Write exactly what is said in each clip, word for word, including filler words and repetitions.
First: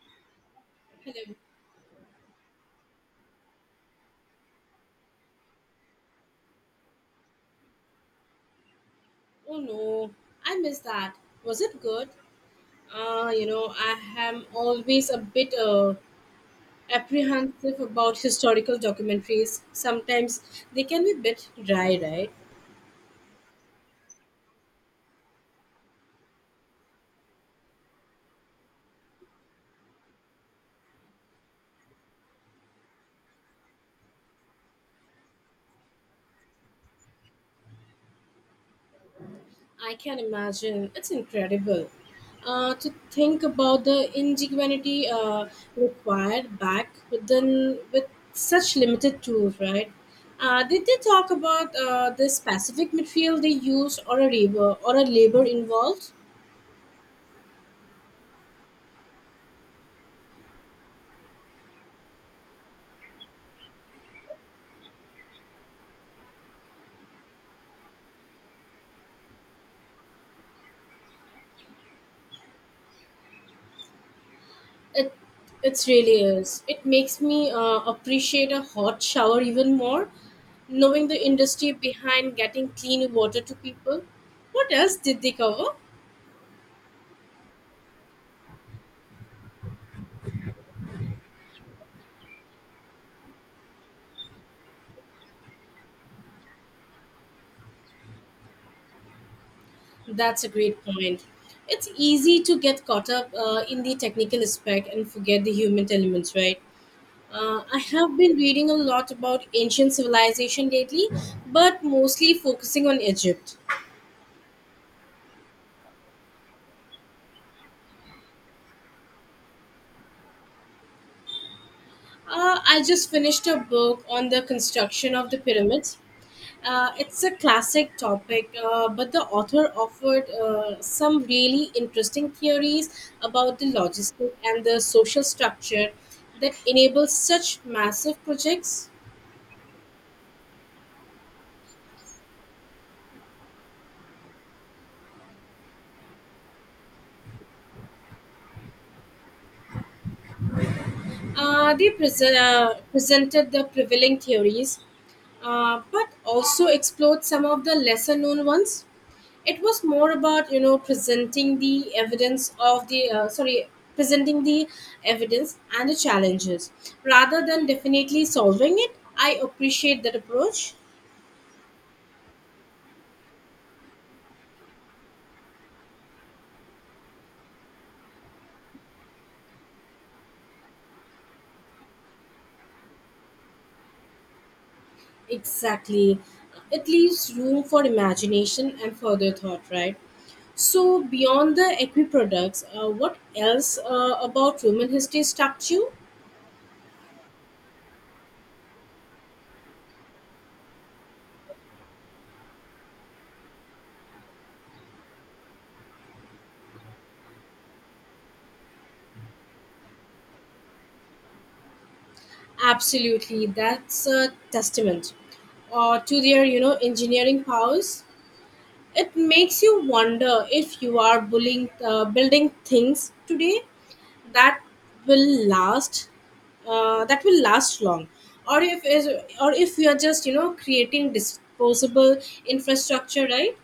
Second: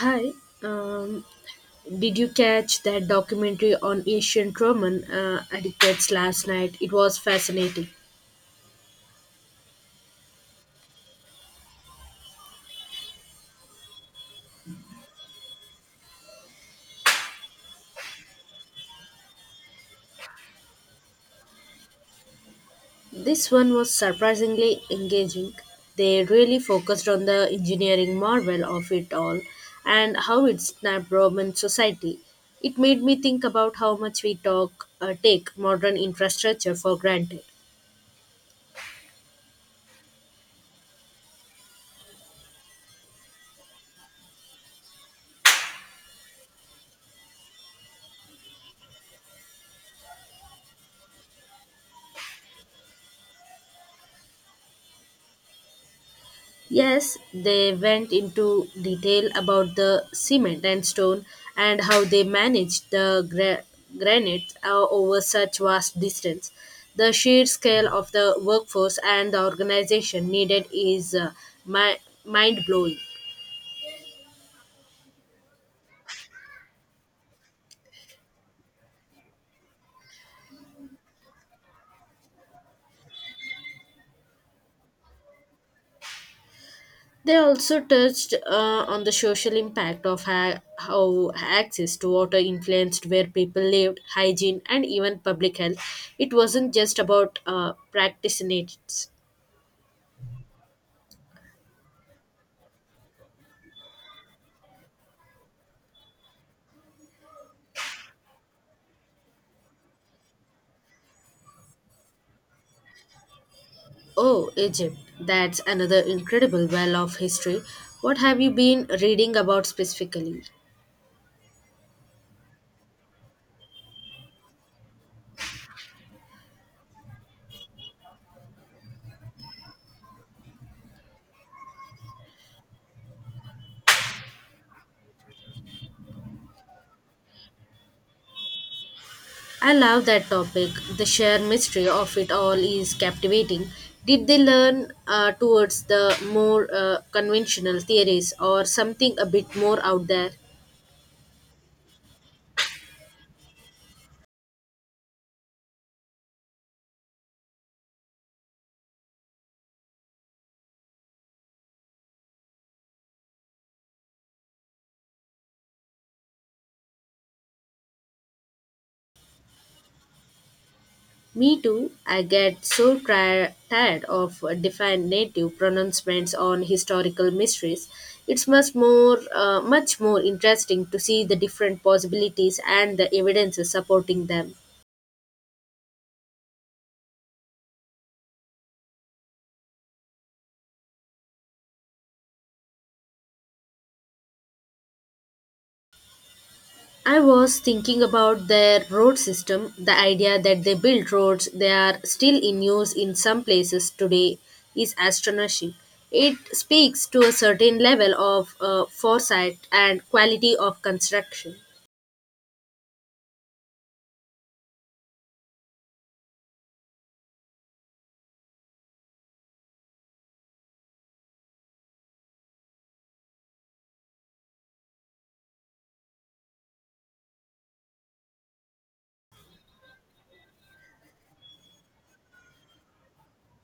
Hi, um, Hello. did you catch that documentary on ancient Roman uh, etiquettes last night? It was fascinating. Oh no, I missed that. Was it good? Uh, you know, I am always a bit uh, apprehensive about historical documentaries. Sometimes they can be a bit dry, right? This one was surprisingly engaging. They really focused on the engineering marvel of it all, and how it snapped Roman society. It made me think about how much we talk, uh, take modern infrastructure for granted. I can imagine. It's incredible. Uh, to think about the ingenuity uh, required back then with such limited tools, right? Uh, did they talk about uh, the specific material they used, or a labor or a labor involved? Yes, they went into detail about the cement and stone, and how they managed the gra- granite uh, over such vast distance. The sheer scale of the workforce and the organization needed is uh, mi- mind blowing. It it really is. It makes me uh, appreciate a hot shower even more, knowing the industry behind getting clean water to people. What else did they cover? They also touched uh, on the social impact of ha- how access to water influenced where people lived, hygiene, and even public health. It wasn't just about uh, practitioners. That's a great point. It's easy to get caught up uh, in the technical aspect and forget the human elements, right? Uh, I have been reading a lot about ancient civilization lately, but mostly focusing on Egypt. Oh, Egypt. That's another incredible well of history. What have you been reading about specifically? Uh, I just finished a book on the construction of the pyramids. Uh, it's a classic topic, uh, but the author offered uh, some really interesting theories about the logistics and the social structure that enables such massive projects. I love that topic. The sheer mystery of it all is captivating. Did they learn uh, towards the more uh, conventional theories, or something a bit more out there? Uh, they presen- uh, presented the prevailing theories, uh, but also explored some of the lesser known ones. It was more about you know presenting the evidence of the uh, sorry presenting the evidence and the challenges rather than definitely solving it. I appreciate that approach. Me too. I get so tri- tired of defined native pronouncements on historical mysteries. It's much more, uh, much more interesting to see the different possibilities and the evidences supporting them. Exactly, it leaves room for imagination and further thought. Right. So, beyond the equi products, uh, what else uh, about Roman history struck you? I was thinking about their road system. The idea that they built roads they are still in use in some places today is astonishing. It speaks to a certain level of uh, foresight and quality of construction. Absolutely, that's a testament uh, to their, you know, engineering powers. It makes you wonder if you are bullying, uh, building things today that will last, uh, that will last long, or if is, or if we are just, you know, creating disposable infrastructure, right?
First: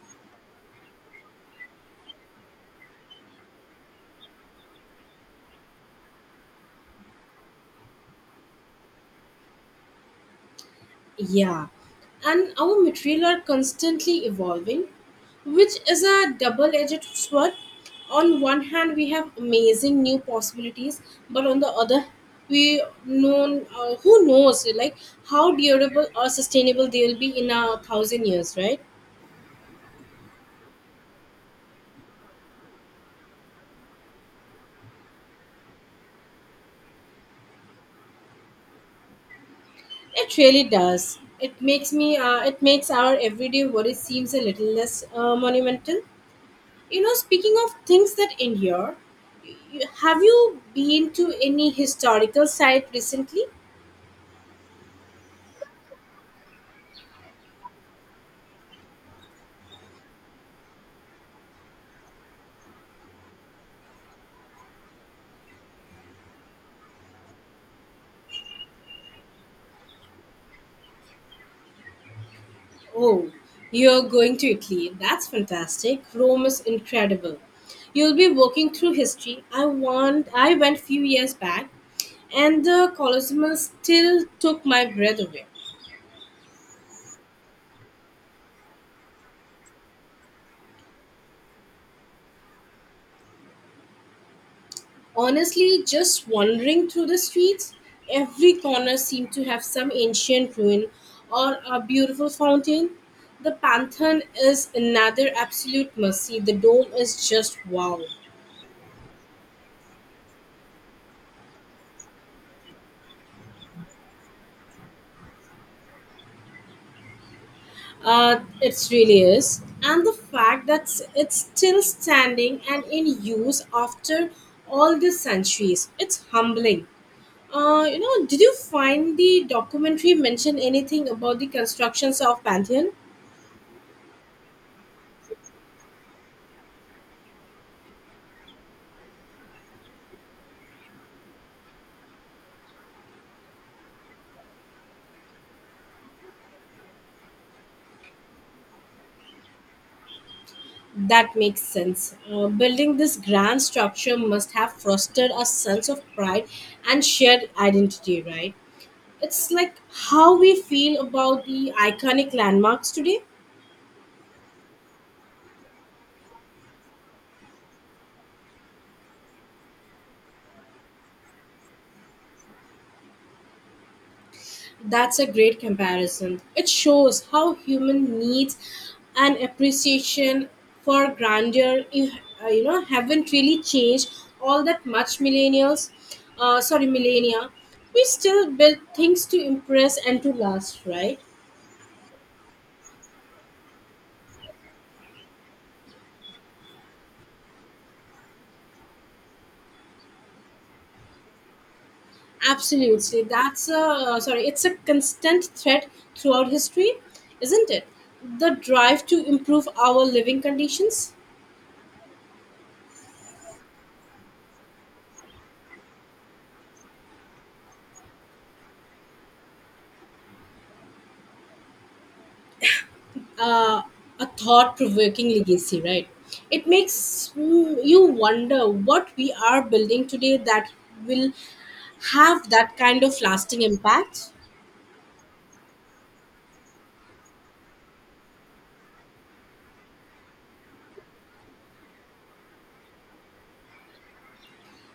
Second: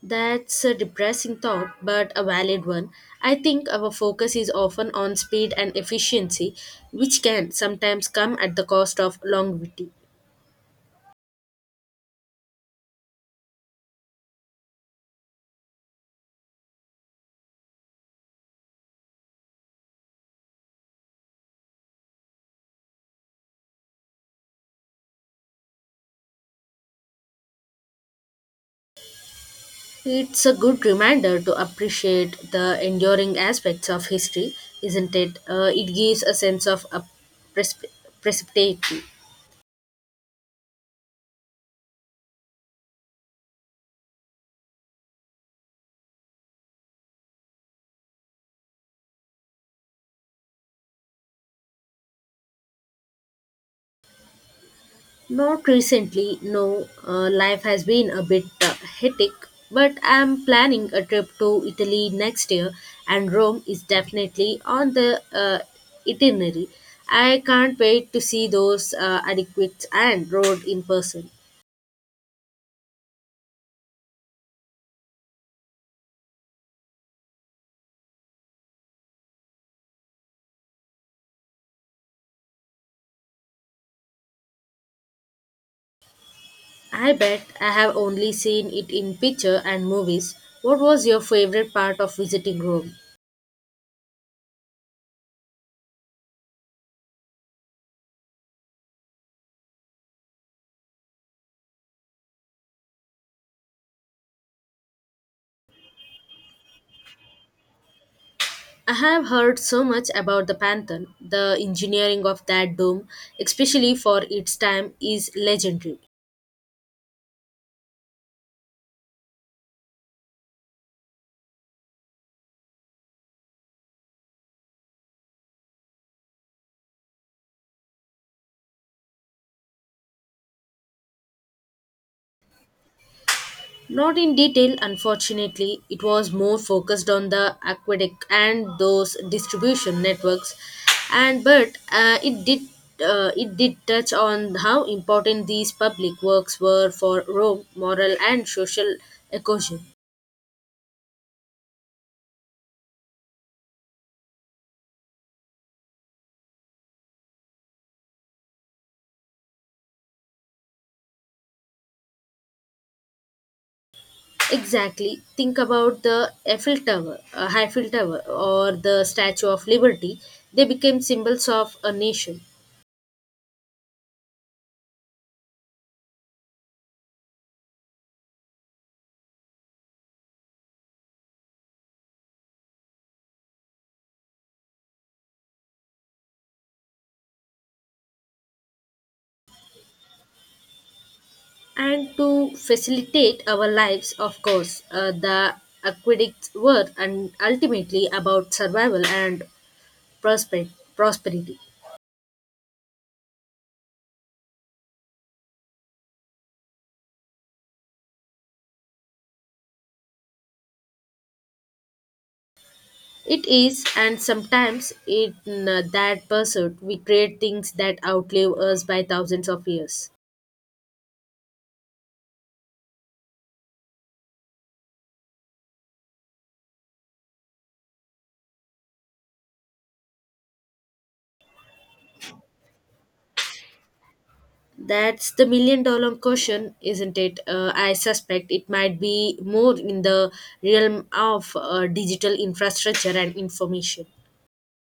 That's a depressing thought, but a valid one. I think our focus is often on speed and efficiency, which can sometimes come at the cost of longevity. Yeah, and our material are constantly evolving, which is a double edged sword. On one hand, we have amazing new possibilities, but on the other, we know uh, who knows like how durable or sustainable they will be in a thousand years, right? It's a good reminder to appreciate the enduring aspects of history, isn't it? Uh, it gives a sense of a precip- precipitation. It really does. It makes me. Uh, it makes our everyday worry seems a little less uh, monumental. You know, speaking of things that endure, you- have you been to any historical site recently? Not recently, no. Uh, life has been a bit uh, hectic, but I'm planning a trip to Italy next year, and Rome is definitely on the uh, itinerary. I can't wait to see those uh, adequate and road in person. Oh, you're going to Italy. That's fantastic. Rome is incredible. You'll be walking through history. I want I went few years back and the Colosseum still took my breath away. I bet, I have only seen it in picture and movies. What was your favorite part of visiting Rome? Honestly, just wandering through the streets, every corner seemed to have some ancient ruin or a beautiful fountain. The Pantheon is another absolute mercy. The dome is just wow. I have heard so much about the Pantheon. The engineering of that dome, especially for its time, is legendary. Uh, it really is. And the fact that s- it's still standing and in use after all these centuries, it's humbling. Uh, you know, did you find the documentary mention anything about the constructions of Pantheon? Not in detail, unfortunately. It was more focused on the aqueduct and those distribution networks, and but uh, it did uh, it did touch on how important these public works were for Rome, moral and social cohesion. That makes sense. Uh, building this grand structure must have fostered a sense of pride and shared identity, right? It's like how we feel about the iconic landmarks today. Exactly. Think about the Eiffel Tower, uh, Eiffel Tower, or the Statue of Liberty. They became symbols of a nation. That's a great comparison. It shows how human needs and appreciation for grandeur, you, uh, you know, haven't really changed all that much. Millennials, uh, sorry, millennia, we still build things to impress and to last, right? And to facilitate our lives, of course, uh, the aqueducts were and ultimately about survival and prosper- prosperity. Absolutely. That's a uh, sorry, it's a constant threat throughout history, isn't it? The drive to improve our living conditions, It is, and sometimes in uh, that pursuit, we create things that outlive us by thousands of years. uh, a thought provoking legacy, right? It makes mm, you wonder what we are building today that will have that kind of lasting impact. That's the million dollar question, isn't it? Uh, I suspect it might be more in the realm of uh, digital infrastructure and information.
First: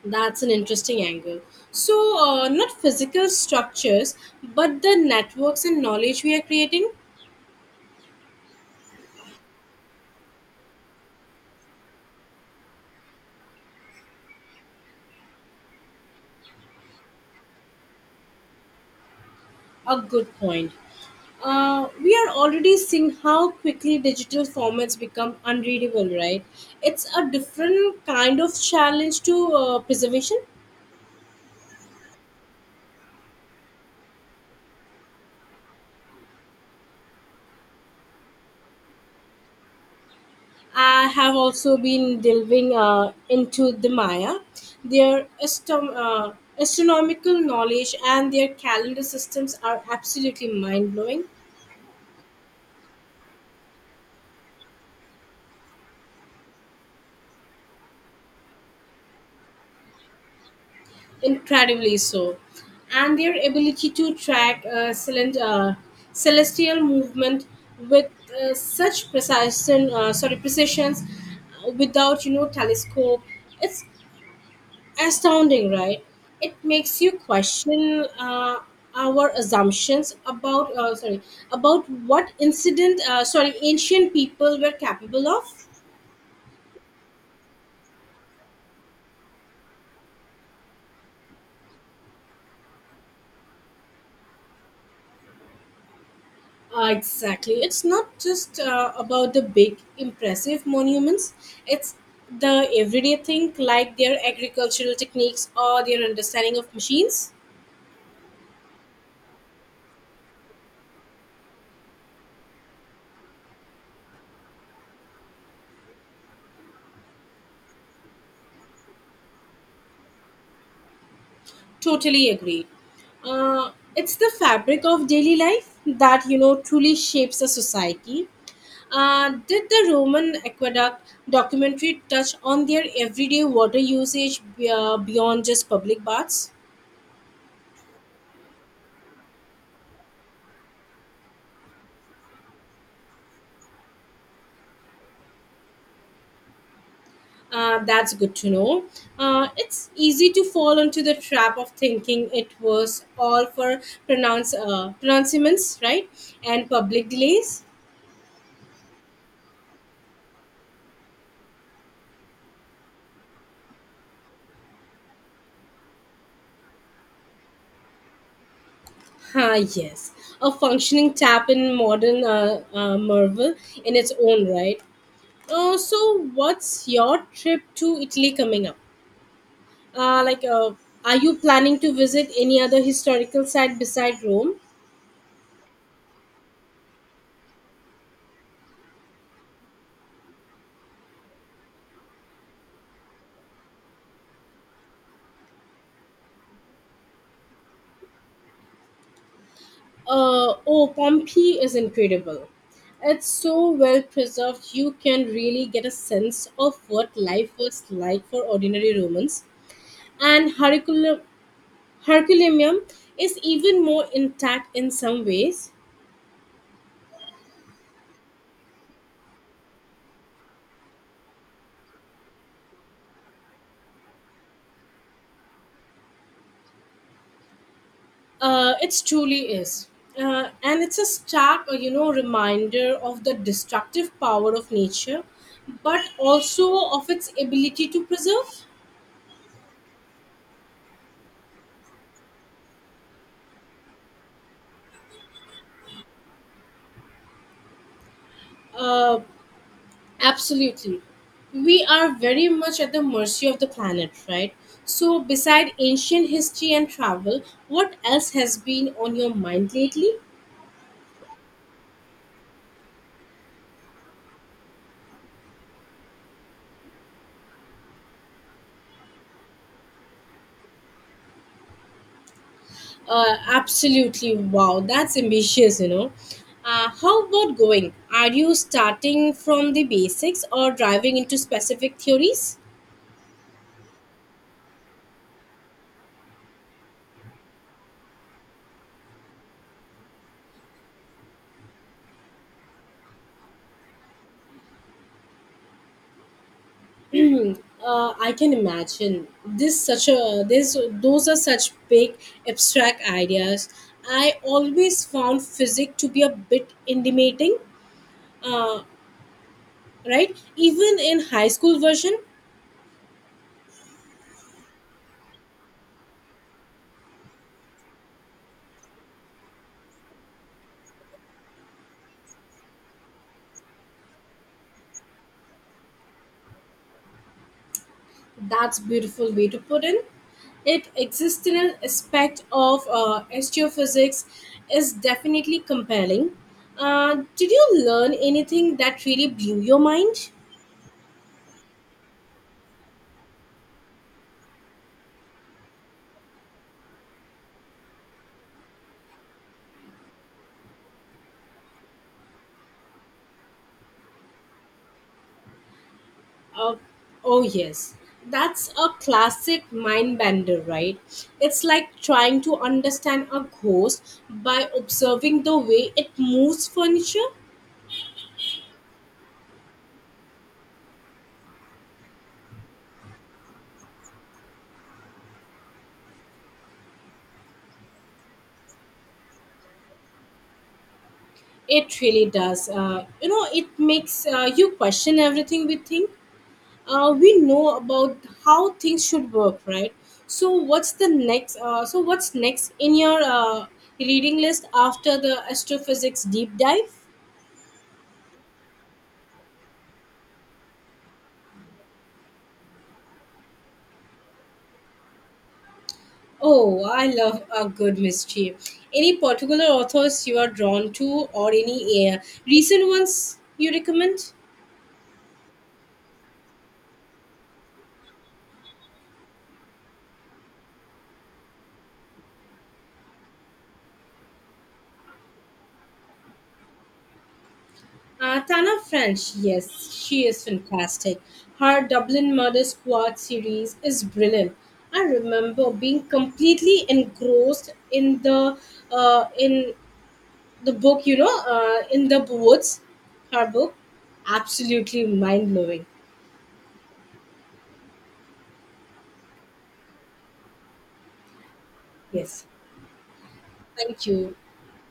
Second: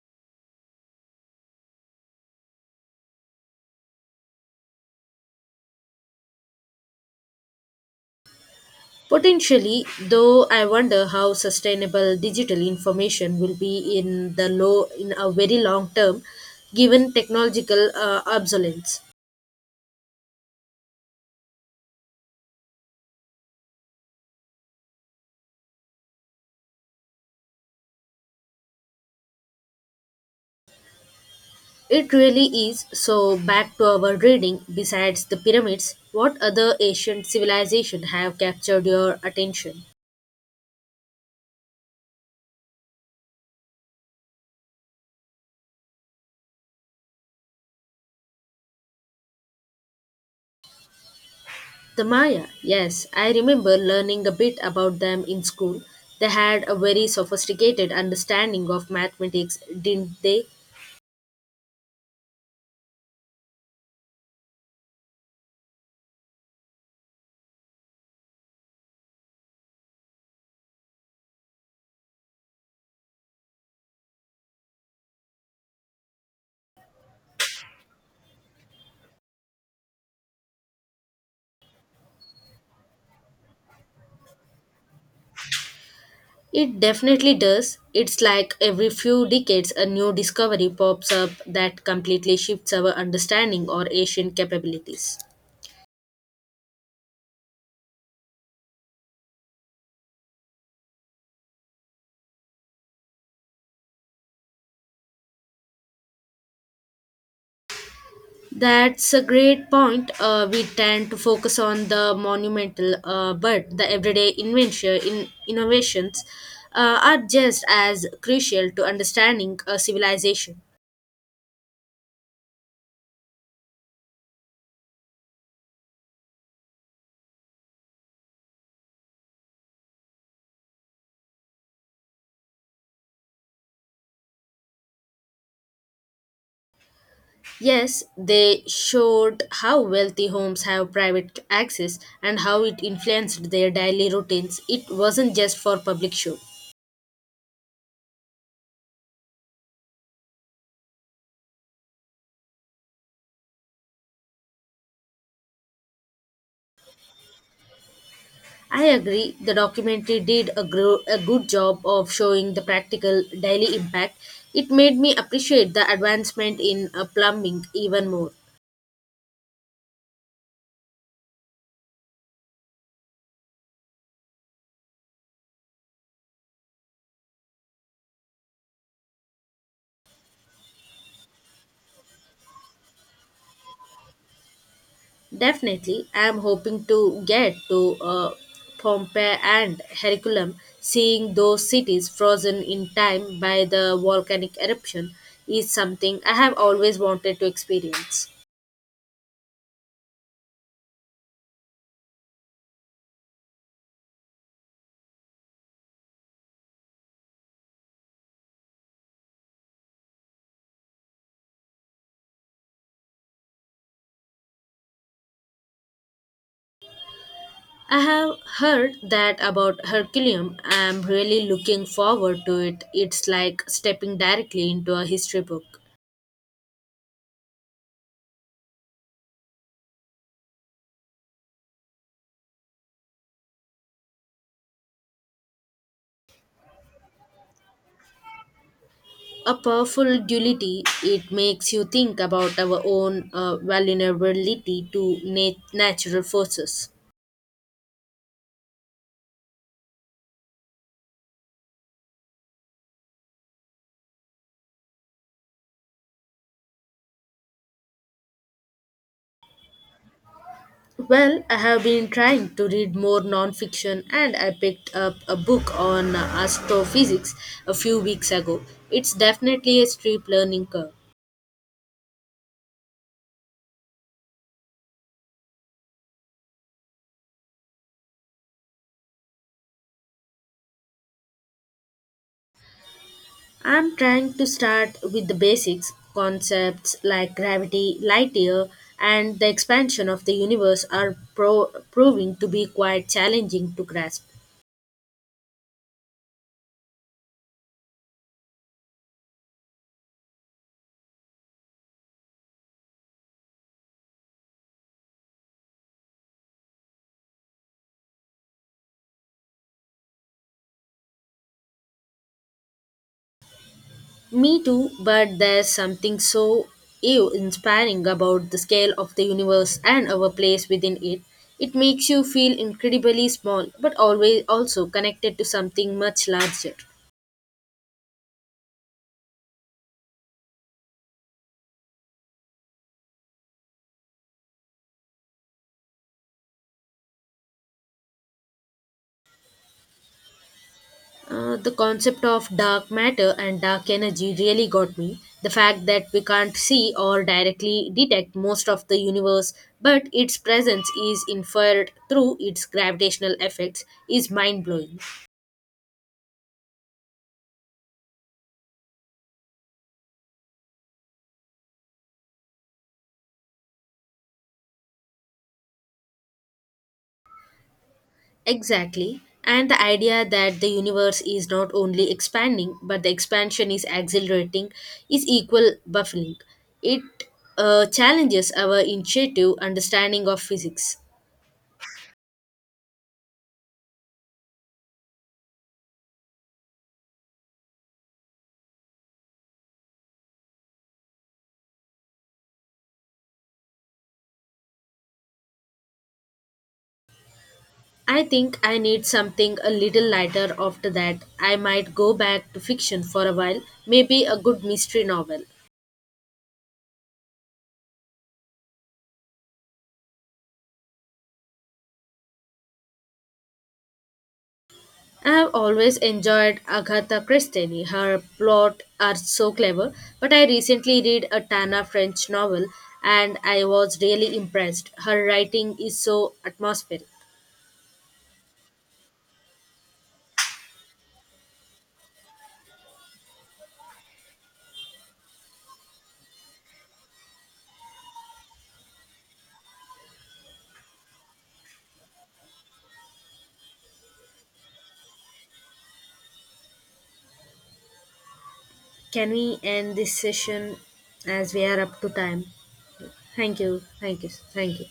That's an interesting angle. So, uh, not physical structures, but the networks and knowledge we are creating. Potentially, though, I wonder how sustainable digital information will be in the low in a very long term, given technological uh, obsolescence. A good point. Uh, we are already seeing how quickly digital formats become unreadable, right? It's a different kind of challenge to uh, preservation. It really is. So, back to our reading. Besides the pyramids, what other ancient civilization have captured your attention? I have also been delving uh, into the Maya, their astom- uh, astronomical knowledge and their calendar systems are absolutely mind blowing. The Maya. Yes, I remember learning a bit about them in school. They had a very sophisticated understanding of mathematics, didn't they? Incredibly so, and their ability to track uh, celen- uh, celestial movement with uh, such precision uh, sorry precisions uh, without you know telescope, it's astounding, right? It makes you question uh, our assumptions about uh, sorry about what incident uh, sorry ancient people were capable of. It definitely does. It's like every few decades a new discovery pops up that completely shifts our understanding or Asian capabilities. Uh, exactly. It's not just uh, about the big, impressive monuments, it's the everyday thing like their agricultural techniques or their understanding of machines. That's a great point. Uh, we tend to focus on the monumental, uh, but the everyday invention, in, innovations uh, are just as crucial to understanding a civilization. Totally agree. Uh, it's the fabric of daily life that, you know, truly shapes a society. Uh, did the Roman aqueduct documentary touch on their everyday water usage uh, beyond just public baths? Yes, they showed how wealthy homes have private access and how it influenced their daily routines. It wasn't just for public show. Uh, that's good to know. Uh, it's easy to fall into the trap of thinking it was all for pronounce uh, pronouncements, right? And public delays. I agree, the documentary did a, gro- a good job of showing the practical daily impact. It made me appreciate the advancement in uh, plumbing even more. Ah, yes, a functioning tap in modern uh, uh, Marvel in its own right. Uh, so, what's your trip to Italy coming up? Uh, like, uh, are you planning to visit any other historical site beside Rome? Definitely, I'm hoping to get to uh, Pompeii and Herculaneum. Seeing those cities frozen in time by the volcanic eruption is something I have always wanted to experience. Uh, oh, Pompeii is incredible. It's so well preserved, you can really get a sense of what life was like for ordinary Romans. And Hercule- Herculaneum is even more intact in some ways. I have heard that about Herculaneum. I'm really looking forward to it. It's like stepping directly into a history book. Uh, it truly is. Uh, and it's a stark, uh, you know, reminder of the destructive power of nature, but also of its ability to preserve. A powerful duality, it makes you think about our own uh, vulnerability to nat- natural forces. Uh, Absolutely. We are very much at the mercy of the planet, right? So, beside ancient history and travel, what else has been on your mind lately? Well, I have been trying to read more nonfiction, and I picked up a book on uh, astrophysics a few weeks ago. It's definitely a steep learning curve. Uh, absolutely. Wow, that's ambitious, you know. Uh, how about going? Are you starting from the basics or driving into specific theories? I'm trying to start with the basics. Concepts like gravity, light year, and the expansion of the universe are pro- proving to be quite challenging to grasp. Uh, I can imagine this such a this those are such big abstract ideas. I always found physics to be a bit intimidating, uh, right? Even in high school version, Me too, but there's something so ew inspiring about the scale of the universe and our place within it. It makes you feel incredibly small, but always also connected to something much larger. that's beautiful way to put in. It existential aspect of uh, astrophysics is definitely compelling. Uh, did you learn anything that really blew your mind? Uh, the concept of dark matter and dark energy really got me. The fact that we can't see or directly detect most of the universe, but its presence is inferred through its gravitational effects, is mind blowing. Uh, oh, yes. That's a classic mind bender, right? It's like trying to understand a ghost by observing the way it moves furniture. Exactly. And the idea that the universe is not only expanding, but the expansion is accelerating is equal baffling. It uh, challenges our intuitive understanding of physics. It really does. Uh, you know, it makes uh, you question everything we think. Uh, we know about how things should work, right? So what's the next? Uh, so what's next in your uh, reading list after the astrophysics deep dive? I think I need something a little lighter after that. I might go back to fiction for a while, maybe a good mystery novel. Oh, I love a good mystery. Any particular authors you are drawn to, or any uh, recent ones you recommend? I've always enjoyed Agatha Christie. Her plots are so clever, but I recently read a Tana French novel and I was really impressed. Her writing is so atmospheric. Uh, Tana French, yes, she is fantastic. Her Dublin Murder Squad series is brilliant. I remember being completely engrossed in the uh, in the book, you know, uh, In the Woods. Her book, absolutely mind blowing. Can we end this session as we are up to time? Yes, Thank you, thank thank you, you. thank you.